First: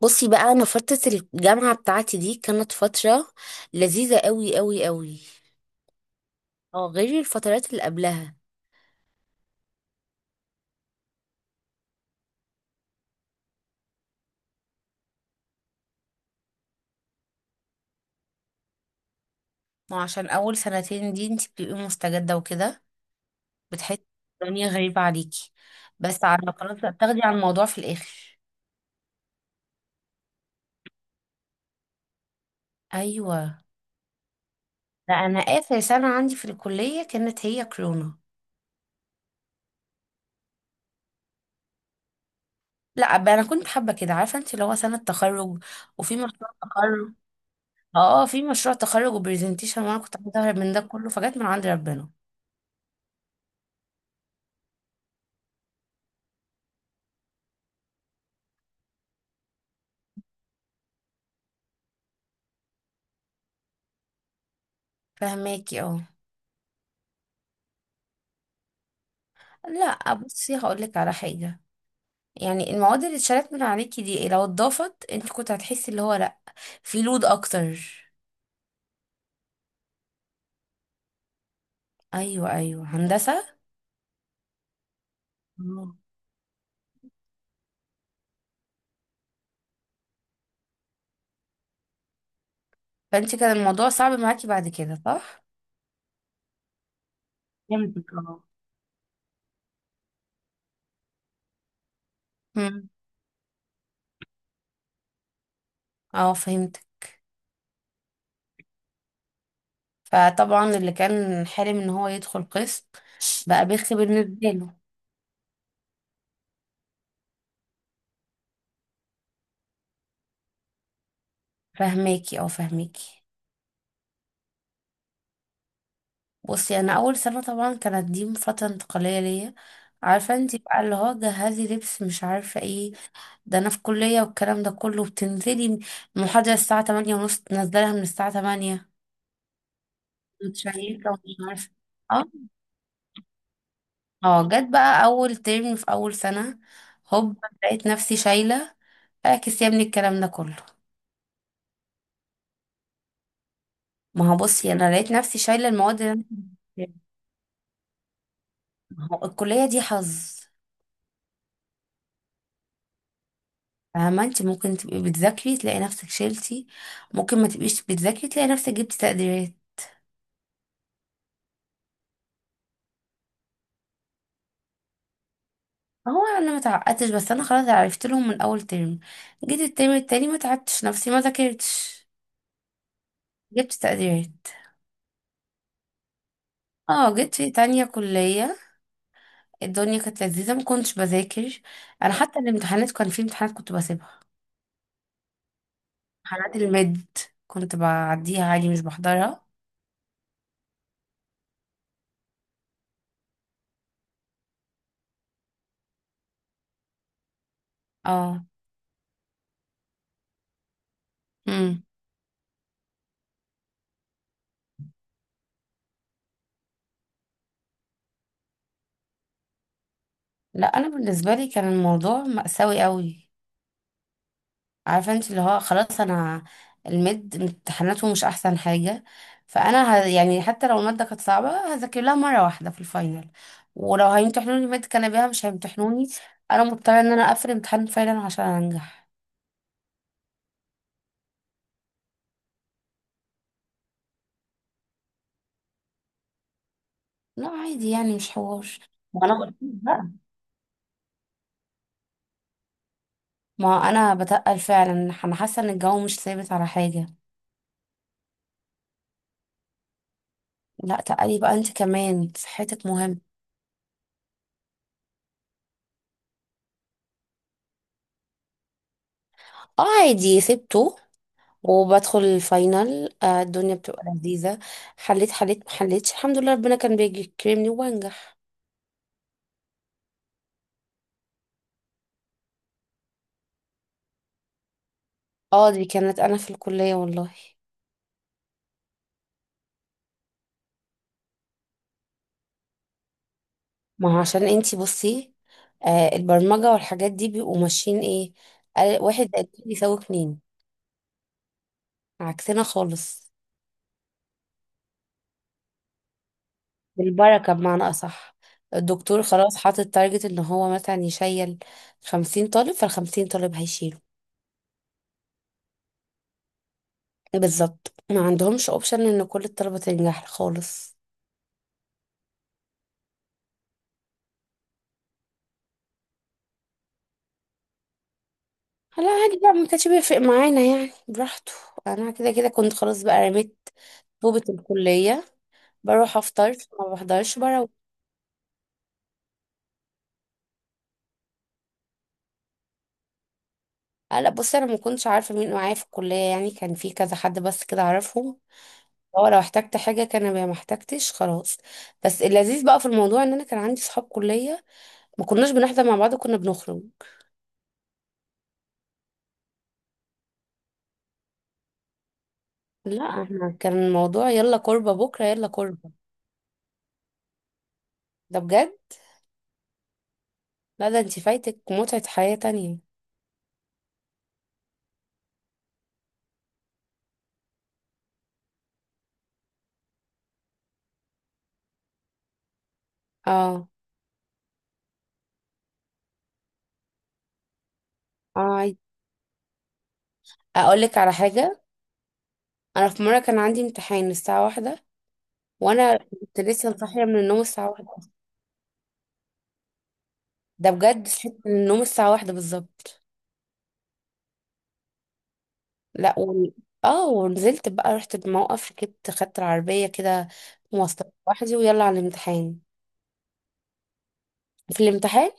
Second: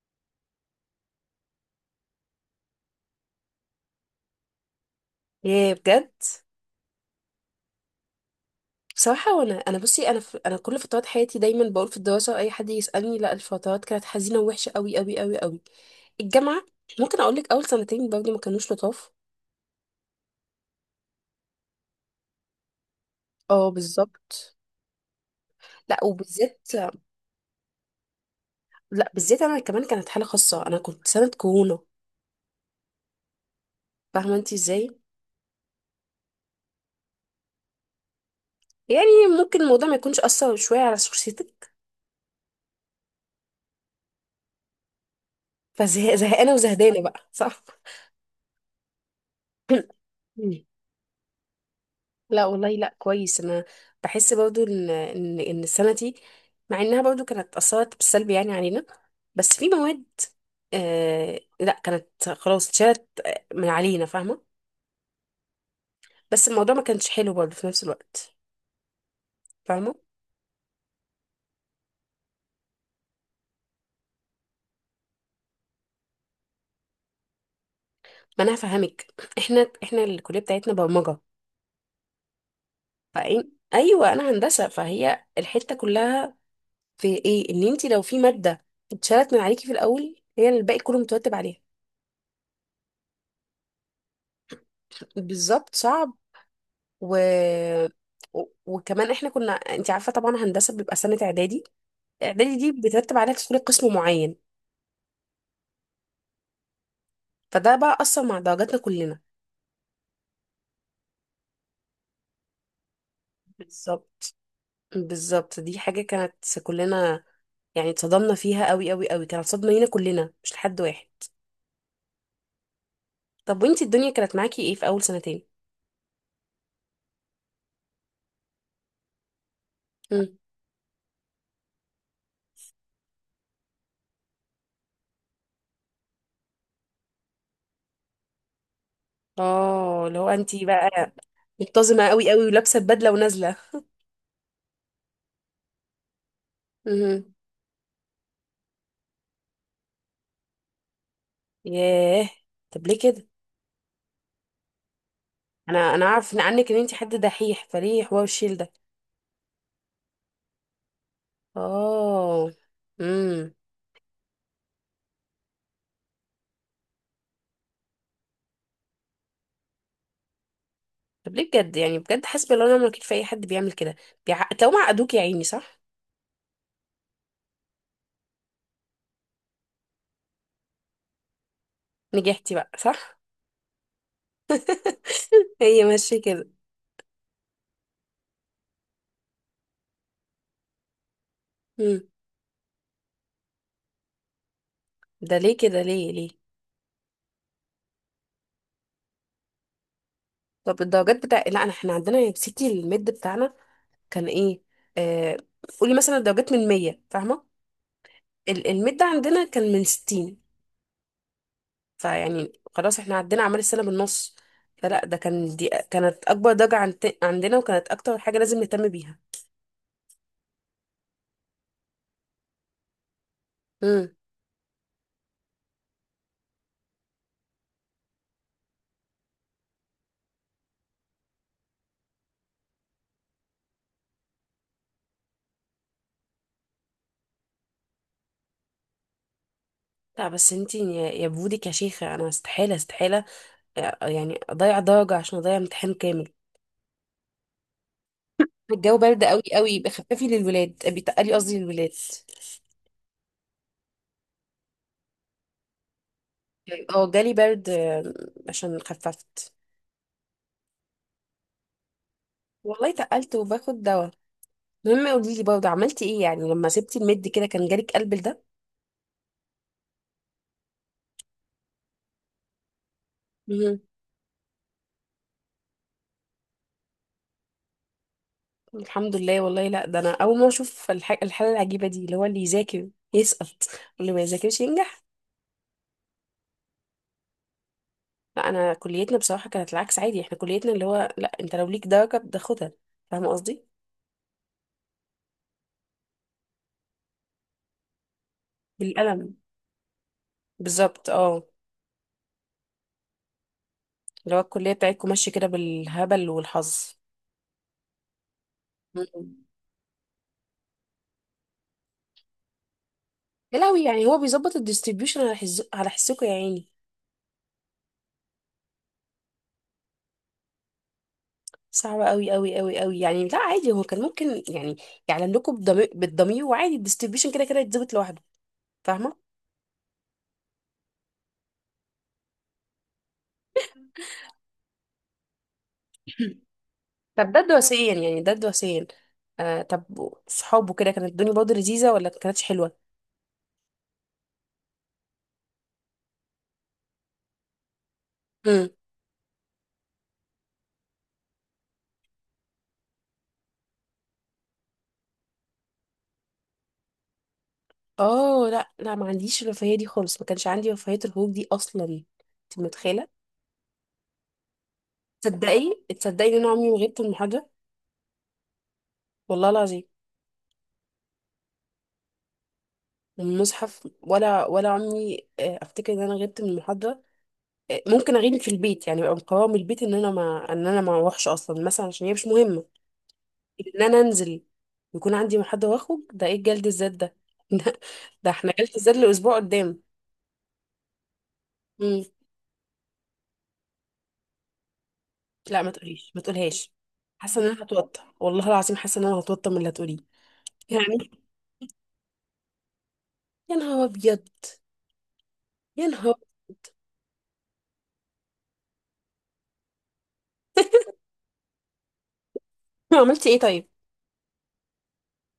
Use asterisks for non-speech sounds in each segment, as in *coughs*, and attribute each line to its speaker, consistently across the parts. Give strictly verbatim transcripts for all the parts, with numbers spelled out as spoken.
Speaker 1: بصي بقى، انا فترة الجامعة بتاعتي دي كانت فترة لذيذة قوي قوي قوي.
Speaker 2: ياه، بجد.
Speaker 1: اه، غير الفترات اللي قبلها.
Speaker 2: بصراحة وانا انا بصي انا في... انا كل فترات حياتي دايما بقول في الدراسة، اي حد يسألني، لا الفترات كانت حزينة ووحشة قوي قوي قوي قوي. الجامعة ممكن اقول لك اول سنتين برضه ما كانوش لطاف.
Speaker 1: ما هو عشان اول سنتين دي انت بتبقي مستجدة وكده،
Speaker 2: اه
Speaker 1: بتحسي
Speaker 2: بالظبط.
Speaker 1: الدنيا غريبة عليكي.
Speaker 2: لا
Speaker 1: بس على
Speaker 2: وبالذات.
Speaker 1: خلاص بقى، بتاخدي على الموضوع في الاخر.
Speaker 2: لا بالذات انا كمان كانت حالة خاصة، انا كنت سنة كورونا.
Speaker 1: ايوه.
Speaker 2: فاهمة انت ازاي؟
Speaker 1: لا، انا اخر سنة عندي في الكلية كانت هي كورونا.
Speaker 2: يعني ممكن الموضوع ما يكونش اثر شوية على شخصيتك.
Speaker 1: لا بقى، انا كنت حابة كده عارفة انت اللي هو سنة تخرج وفي مشروع
Speaker 2: فزهقانة وزهدانة
Speaker 1: تخرج.
Speaker 2: بقى، صح.
Speaker 1: اه آه، في مشروع تخرج وبرزنتيشن وانا كنت عايزة اهرب من ده
Speaker 2: *coughs*
Speaker 1: كله، فجت من عند ربنا.
Speaker 2: لا والله لا، كويس انا. بحس برضو ان ان ان السنه دي مع انها برضو كانت اثرت بالسلب يعني علينا، بس في مواد آه لا كانت خلاص اتشالت آه، من علينا، فاهمه.
Speaker 1: فهماكي اه.
Speaker 2: بس الموضوع ما كانش حلو برضو في نفس الوقت، فاهمه.
Speaker 1: لا بصي، هقول لك على حاجه. يعني المواد اللي اتشالت من عليكي دي لو اتضافت انت كنت هتحسي اللي هو لا، في لود اكتر.
Speaker 2: ما انا هفهمك. احنا احنا الكليه بتاعتنا برمجه،
Speaker 1: ايوه ايوه، هندسه.
Speaker 2: فاين ايوه انا هندسه، فهي الحته
Speaker 1: اه.
Speaker 2: كلها في ايه ان انت لو في ماده اتشالت من عليكي في الاول، هي الباقي كله مترتب عليها.
Speaker 1: فانت كان الموضوع صعب معاكي بعد كده صح؟
Speaker 2: بالظبط صعب. و...
Speaker 1: فهمتك اه.
Speaker 2: و- وكمان احنا كنا انت عارفه طبعا هندسه بيبقى سنه اعدادي، اعدادي دي
Speaker 1: مم.
Speaker 2: بترتب عليها تدخلي قسم معين.
Speaker 1: اه فهمت.
Speaker 2: فده بقى اثر مع درجاتنا كلنا.
Speaker 1: فطبعا اللي كان حلم ان هو يدخل قسم بقى بيخي
Speaker 2: بالظبط.
Speaker 1: بالنسبه له.
Speaker 2: بالظبط دي حاجه كانت كلنا يعني اتصدمنا فيها قوي قوي قوي، كانت صدمه لينا كلنا مش لحد واحد.
Speaker 1: فهماكي، او فهماكي.
Speaker 2: طب وانت الدنيا كانت معاكي ايه في اول سنتين؟
Speaker 1: بصي، انا اول سنه طبعا كانت دي فتره انتقاليه ليا. عارفه
Speaker 2: مم.
Speaker 1: انت بقى اللي هو جهزي لبس مش عارفه ايه. ده انا في كلية والكلام ده كله، بتنزلي المحاضرة الساعة ثمانية ونص تنزلها من الساعة الثامنة،
Speaker 2: اه اللي هو انت
Speaker 1: متشيكة
Speaker 2: بقى
Speaker 1: ومش عارفة.
Speaker 2: متزنه
Speaker 1: اه
Speaker 2: قوي قوي ولابسه البدله ونازله.
Speaker 1: اه جت بقى اول ترم في اول سنة،
Speaker 2: مهم.
Speaker 1: هوب لقيت نفسي شايلة. اعكس يا ابني الكلام ده كله.
Speaker 2: ياه، طب ليه كده؟
Speaker 1: ما هو بصي، انا لقيت نفسي شايلة
Speaker 2: انا
Speaker 1: المواد
Speaker 2: انا
Speaker 1: اللي أنا-
Speaker 2: عارف إن عنك ان انت
Speaker 1: كنت-
Speaker 2: حد دحيح، فليه حوار الشيل ده؟
Speaker 1: ما هو الكلية دي حظ.
Speaker 2: اه، امم.
Speaker 1: فاهمة انت؟ ممكن تبقي بتذاكري تلاقي نفسك شلتي، ممكن ما تبقيش بتذاكري تلاقي نفسك جبتي تقديرات.
Speaker 2: طب ليه بجد؟ يعني بجد حسبي الله ونعم الوكيل في اي حد بيعمل كده. بيع... لو معقدوك يا عيني، صح.
Speaker 1: هو انا ما تعقدتش، بس انا خلاص عرفت لهم من اول ترم. جيت الترم التاني ما تعبتش نفسي، ما ذاكرتش،
Speaker 2: نجحتي بقى، صح.
Speaker 1: جبت تقديرات.
Speaker 2: *laughs* هي ماشيه كده.
Speaker 1: اه جيت في تانية كلية، الدنيا كانت لذيذة، ما كنتش بذاكر.
Speaker 2: امم.
Speaker 1: انا حتى الامتحانات، كان في امتحانات كنت بسيبها.
Speaker 2: ده ليه كده؟ ليه ليه؟
Speaker 1: امتحانات المد كنت بعديها عادي، مش بحضرها.
Speaker 2: طب الدرجات بتاع، لا انا احنا عندنا يا ستي الميد بتاعنا كان ايه؟ آه... قولي مثلا الدرجات من مية، فاهمه.
Speaker 1: اه.
Speaker 2: ال- الميد عندنا كان من ستين.
Speaker 1: امم.
Speaker 2: فيعني خلاص احنا عدينا اعمال السنه بالنص، فلا ده كان دي كانت اكبر درجه عن... عندنا، وكانت اكتر حاجه لازم نهتم بيها.
Speaker 1: لا انا بالنسبة لي كان الموضوع مأساوي قوي.
Speaker 2: امم.
Speaker 1: عارفه انت اللي هو خلاص، انا المد امتحاناته مش احسن حاجه. فانا ه... يعني حتى لو الماده كانت صعبه، هذاكر لها مره واحده في الفاينل. ولو هيمتحنوني ماده كان بيها، مش هيمتحنوني. انا مضطره ان انا اقفل امتحان الفاينل عشان انجح.
Speaker 2: لا بس انتي يا يا بودك يا شيخة، انا استحالة استحالة يعني اضيع درجة عشان اضيع امتحان كامل.
Speaker 1: لا عادي، يعني مش حوار.
Speaker 2: الجو برد
Speaker 1: ما انا
Speaker 2: قوي
Speaker 1: بقول
Speaker 2: قوي،
Speaker 1: بقى،
Speaker 2: بخففي للولاد، بيتقلي قصدي للولاد.
Speaker 1: ما انا بتقل فعلا. انا حاسه ان الجو مش ثابت على حاجه.
Speaker 2: اه جالي برد آم، عشان خففت.
Speaker 1: لا تقلي بقى، انت كمان صحتك
Speaker 2: والله
Speaker 1: مهم.
Speaker 2: تقلت وباخد دواء. المهم قولي لي برضه عملتي ايه يعني لما سبتي المد كده، كان جالك قلب ده؟
Speaker 1: اه عادي سبته، وبدخل الفاينل. آه، الدنيا
Speaker 2: مهم.
Speaker 1: بتبقى لذيذة. حليت حليت ما حليتش، الحمد لله ربنا كان بيكرمني وبنجح.
Speaker 2: الحمد لله والله. لا ده انا اول ما اشوف الح- الحالة العجيبة دي، اللي هو اللي يذاكر يسقط واللي ما يذاكرش ينجح.
Speaker 1: اه دي كانت انا في الكلية والله.
Speaker 2: لا انا كليتنا بصراحه كانت العكس عادي، احنا كليتنا اللي هو لا انت لو ليك درجه بتاخدها، فاهمه قصدي.
Speaker 1: ما هو عشان انتي بصي، آه البرمجة والحاجات دي بيبقوا ماشيين ايه، آه، واحد
Speaker 2: بالقلم،
Speaker 1: زائد اتنين يساوي اتنين.
Speaker 2: بالظبط اه.
Speaker 1: عكسنا خالص.
Speaker 2: اللي هو الكليه بتاعتكم ماشيه كده بالهبل والحظ.
Speaker 1: بالبركة بمعنى أصح. الدكتور
Speaker 2: مم.
Speaker 1: خلاص حاطط تارجت ان هو مثلا يشيل خمسين طالب، فالخمسين طالب
Speaker 2: يا لهوي،
Speaker 1: هيشيله.
Speaker 2: يعني هو بيظبط الديستريبيوشن على حز... على حسكم يا عيني.
Speaker 1: بالظبط، ما عندهمش اوبشن ان كل الطلبة تنجح خالص.
Speaker 2: صعبة قوي قوي قوي قوي يعني، لا عادي هو كان ممكن يعني يعلن لكم بالضمير، بالضمير، وعادي الديستريبيوشن كده كده يتظبط لوحده،
Speaker 1: لا
Speaker 2: فاهمة.
Speaker 1: عادي بقى، ما كانش بيفرق معانا يعني، براحته. انا كده كده كنت خلاص بقى رميت طوبة الكلية،
Speaker 2: *laughs*
Speaker 1: بروح
Speaker 2: *clears throat*
Speaker 1: افطر، ما
Speaker 2: طب
Speaker 1: بحضرش
Speaker 2: ده
Speaker 1: بروح.
Speaker 2: دراسيا، يعني ده دراسيا. آه طب صحابه كده كانت الدنيا برضه لذيذة ولا كانتش حلوة؟
Speaker 1: آه، لا بصي، انا ما كنتش عارفة مين معايا في الكلية، يعني كان في كذا حد بس كده اعرفهم. هو لو احتجت حاجة كان بيها، ما احتجتش خلاص. بس اللذيذ بقى في الموضوع ان انا كان عندي صحاب كلية، ما كناش بنحضر مع بعض، كنا بنخرج.
Speaker 2: اه لا لا، ما عنديش الرفاهيه دي خالص، ما كانش عندي رفاهيه الخروج دي اصلا، انت
Speaker 1: لا
Speaker 2: متخيله.
Speaker 1: احنا كان الموضوع يلا كوربة، بكرة يلا
Speaker 2: تصدقي
Speaker 1: كوربة.
Speaker 2: تصدقي ان انا عمري ما غبت من محاضره.
Speaker 1: ده بجد.
Speaker 2: والله العظيم
Speaker 1: لا ده انت فايتك متعة حياة تانية.
Speaker 2: من المصحف، ولا ولا عمري آه، افتكر ان انا غبت من المحاضره. آه، ممكن اغيب في البيت، يعني ابقى مقرره من البيت ان انا ما ان انا ما اروحش اصلا مثلا عشان هي مش مهمه.
Speaker 1: اه.
Speaker 2: ان انا انزل يكون عندي محاضره واخرج، ده ايه جلد الذات ده؟ *laughs* ده, ده
Speaker 1: اه
Speaker 2: احنا جلد
Speaker 1: عادي.
Speaker 2: الذات لاسبوع قدام.
Speaker 1: اقول لك على حاجة.
Speaker 2: مم.
Speaker 1: انا في مره كان عندي امتحان الساعه واحدة،
Speaker 2: لا ما
Speaker 1: وانا
Speaker 2: تقوليش، ما
Speaker 1: كنت
Speaker 2: تقولهاش.
Speaker 1: لسه صاحيه من
Speaker 2: حاسه
Speaker 1: النوم
Speaker 2: ان انا
Speaker 1: الساعه واحدة.
Speaker 2: هتوتر، والله العظيم حاسه ان انا هتوتر من اللي هتقوليه.
Speaker 1: ده بجد،
Speaker 2: يعني
Speaker 1: صحيت من النوم الساعه واحدة بالظبط.
Speaker 2: يا نهار ابيض، يا
Speaker 1: لا
Speaker 2: نهار.
Speaker 1: و... اه ونزلت بقى، رحت الموقف ركبت خدت العربيه كده، مواصلات لوحدي ويلا على الامتحان.
Speaker 2: *laughs* عملتي ايه طيب؟
Speaker 1: في الامتحان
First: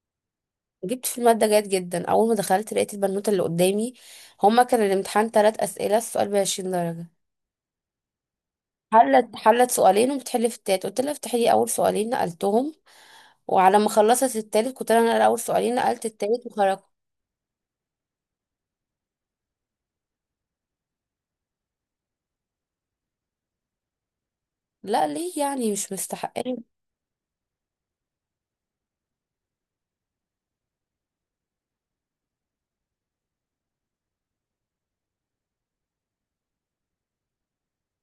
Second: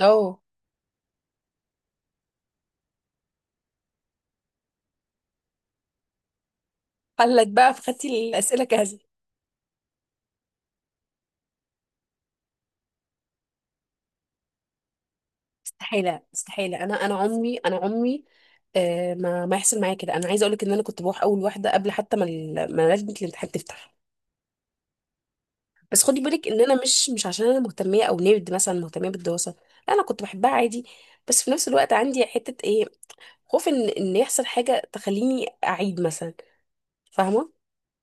Speaker 2: اه،
Speaker 1: جبت في الماده جيد جدا. اول ما دخلت لقيت البنوته اللي قدامي، هما كان الامتحان ثلاث اسئله، السؤال ب عشرين درجه.
Speaker 2: قال لك بقى، فخدتي الاسئله جاهزه.
Speaker 1: حلت حلت سؤالين وبتحل في التالت، قلت لها افتحي لي اول سؤالين نقلتهم. وعلى ما خلصت التالت كنت انا اقرا اول سؤالين، نقلت
Speaker 2: مستحيله
Speaker 1: التالت
Speaker 2: مستحيله،
Speaker 1: وخرجت.
Speaker 2: انا انا عمري انا عمري آه ما ما يحصل معايا كده. انا عايزه اقول لك ان انا كنت بروح اول واحده قبل حتى ما ال- ما لجنه الامتحان تفتح.
Speaker 1: لا ليه يعني؟ مش
Speaker 2: بس خدي بالك ان
Speaker 1: مستحقين.
Speaker 2: انا مش مش عشان انا مهتميه او نيرد مثلا مهتميه بالدراسه، لا انا كنت بحبها عادي، بس في نفس الوقت عندي حته ايه، خوف ان ان يحصل حاجه تخليني اعيد مثلا، فاهمه.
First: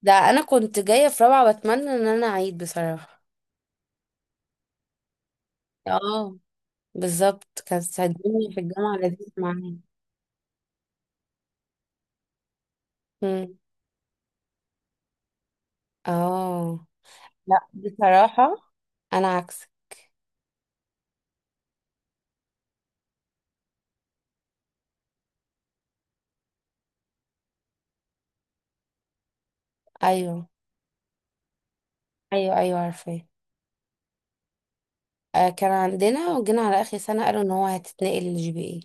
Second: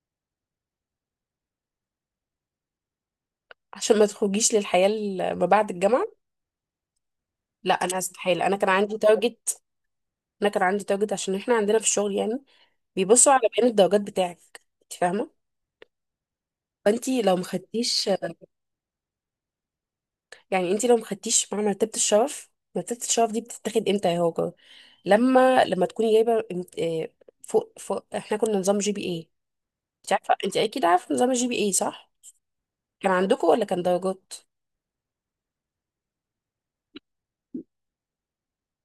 Speaker 1: ده انا كنت جايه في رابعه بتمنى ان انا اعيد بصراحه.
Speaker 2: عشان ما تخرجيش للحياه ال- ما بعد الجامعه.
Speaker 1: اه بالظبط،
Speaker 2: لا انا
Speaker 1: كانت
Speaker 2: استحيل،
Speaker 1: الدنيا
Speaker 2: انا
Speaker 1: في
Speaker 2: كان
Speaker 1: الجامعه
Speaker 2: عندي
Speaker 1: لذيذ
Speaker 2: تارجت،
Speaker 1: معايا.
Speaker 2: انا كان عندي تارجت عشان احنا عندنا في الشغل يعني بيبصوا على
Speaker 1: مم.
Speaker 2: بيان الدرجات بتاعك، انت فاهمه.
Speaker 1: اه.
Speaker 2: فانتي لو
Speaker 1: لا
Speaker 2: مخدتيش،
Speaker 1: بصراحه، انا عكسك.
Speaker 2: يعني انتي لو مخدتيش مع مرتبه الشرف، مرتبه الشرف دي بتتاخد امتى يا هاجر؟ لما لما تكوني جايبه امت- آه، فوق فوق. احنا كنا نظام جي بي اي، انت
Speaker 1: ايوه،
Speaker 2: عارفه، انت اكيد عارفه نظام الجي بي اي، صح؟
Speaker 1: ايوه ايوه
Speaker 2: كان
Speaker 1: عارفاه.
Speaker 2: عندكم ولا كان درجات؟
Speaker 1: آه كان عندنا، وجينا على اخر سنه قالوا ان هو هتتنقل للجي بي اي.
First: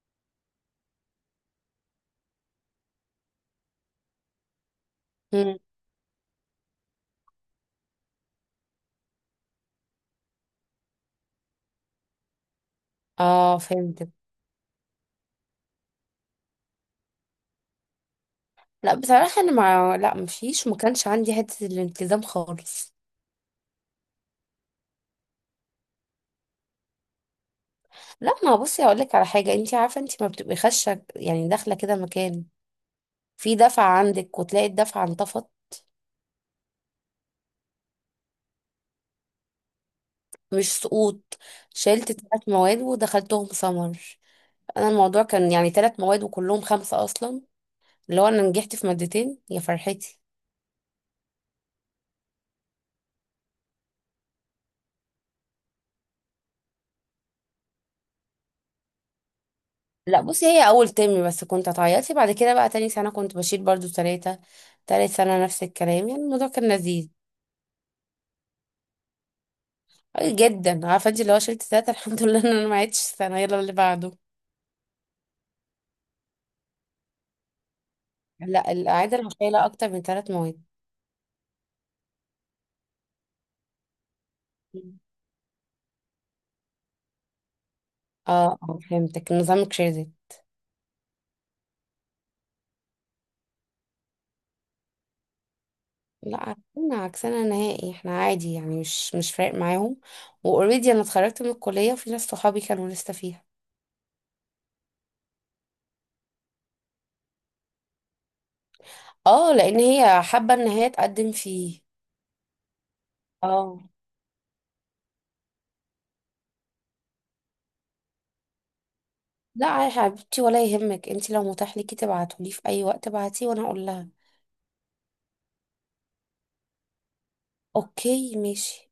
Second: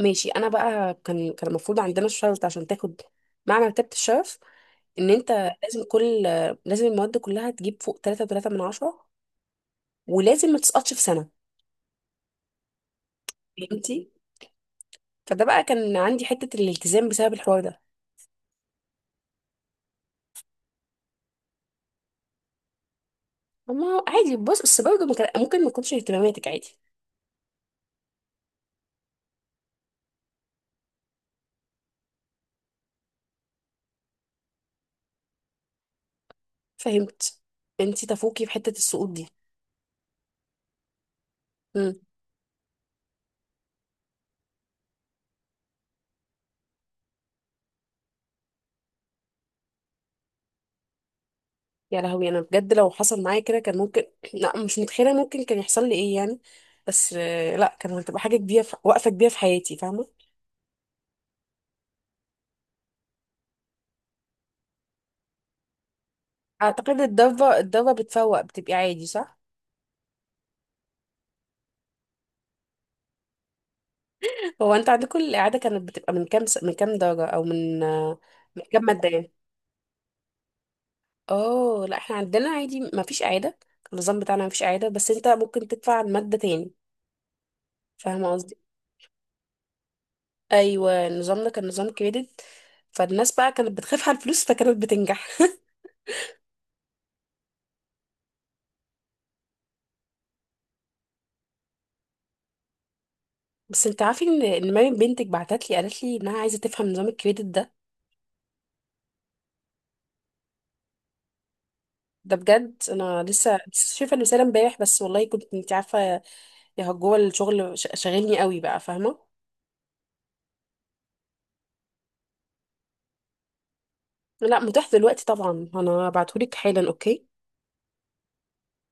Speaker 2: ماشي. انا بقى كان كان المفروض عندنا الشرط عشان تاخد مع مرتبه الشرف ان انت
Speaker 1: مم.
Speaker 2: لازم كل، لازم المواد كلها تجيب فوق ثلاثة فاصلة ثلاثة من عشرة، ولازم ما تسقطش في سنة،
Speaker 1: اه فهمت.
Speaker 2: فهمتي. فده بقى كان عندي حتة الالتزام بسبب الحوار ده.
Speaker 1: لا بصراحه، انا ما لا مفيش، ما كانش عندي حته الالتزام خالص.
Speaker 2: ما هو عادي، بص بس برضه ما كان- ممكن ما تكونش اهتماماتك، عادي.
Speaker 1: لا ما بصي، هقول لك على حاجه. انت عارفه انت ما بتبقي خشه يعني داخله كده مكان، في دفعة عندك وتلاقي الدفعة انطفت.
Speaker 2: فهمت. انتي تفوقي في حتة السقوط دي.
Speaker 1: مش سقوط،
Speaker 2: امم.
Speaker 1: شلت ثلاث مواد ودخلتهم سمر. انا الموضوع كان يعني ثلاث مواد وكلهم خمسة اصلا، اللي هو انا نجحت في مادتين يا فرحتي.
Speaker 2: يا لهوي، انا بجد لو حصل معايا كده كان ممكن *clears throat* لا مش متخيلة ممكن كان يحصل لي ايه يعني، بس آه، لا كان هتبقى حاجة كبيرة في... وقفة كبيرة في حياتي، فاهمة.
Speaker 1: لا بصي، هي اول ترم بس كنت اتعيطي، بعد كده بقى تاني سنة كنت بشيل برضو ثلاثة، تالت سنة نفس الكلام، يعني الموضوع كان
Speaker 2: اعتقد
Speaker 1: لذيذ.
Speaker 2: الضربة، الضربة بتفوق بتبقي عادي، صح.
Speaker 1: أي جدا، عارفة انت اللي هو شلت ثلاثة *laughs* الحمد لله ان انا ما عدتش السنة يلا اللي بعده.
Speaker 2: هو انت عندكم الإعادة كانت بتبقى من كام س... من كام درجة أو من آه، من
Speaker 1: لا
Speaker 2: كام مادة
Speaker 1: الإعادة أنا
Speaker 2: يعني؟
Speaker 1: شايلة أكتر من ثلاث مواد.
Speaker 2: اه لا احنا عندنا عادي ما فيش إعادة، النظام بتاعنا ما فيش إعادة، بس انت ممكن تدفع عن مادة تاني، فاهمة قصدي؟
Speaker 1: اه آه، فهمتك، نظام كريدت.
Speaker 2: أيوة نظامنا كان نظام كريدت، فالناس بقى كانت بتخاف على الفلوس فكانت بتنجح.
Speaker 1: لا عكسنا، عكسنا نهائي، احنا عادي يعني، مش مش فارق معاهم. واوريدي انا اتخرجت من الكلية وفي ناس صحابي كانوا لسه فيها.
Speaker 2: *laughs* بس انت عارفة ان ان مريم بنتك بعتت لي قالت لي انها عايزة تفهم نظام الكريدت ده.
Speaker 1: اه لان هي حابة ان هي تقدم فيه.
Speaker 2: ده بجد انا لسه
Speaker 1: اه.
Speaker 2: لسه شايفه الرساله امبارح بس، والله كنت انت عارفه يا جوه الشغل ش- شاغلني قوي بقى، فاهمه.
Speaker 1: لا يا حبيبتي، ولا يهمك، انت لو متاح ليكي تبعتولي في اي وقت ابعتيه وانا اقول لها.
Speaker 2: لا متاح دلوقتي طبعا، انا هبعتهولك حالا، اوكي.
Speaker 1: اوكي ماشي.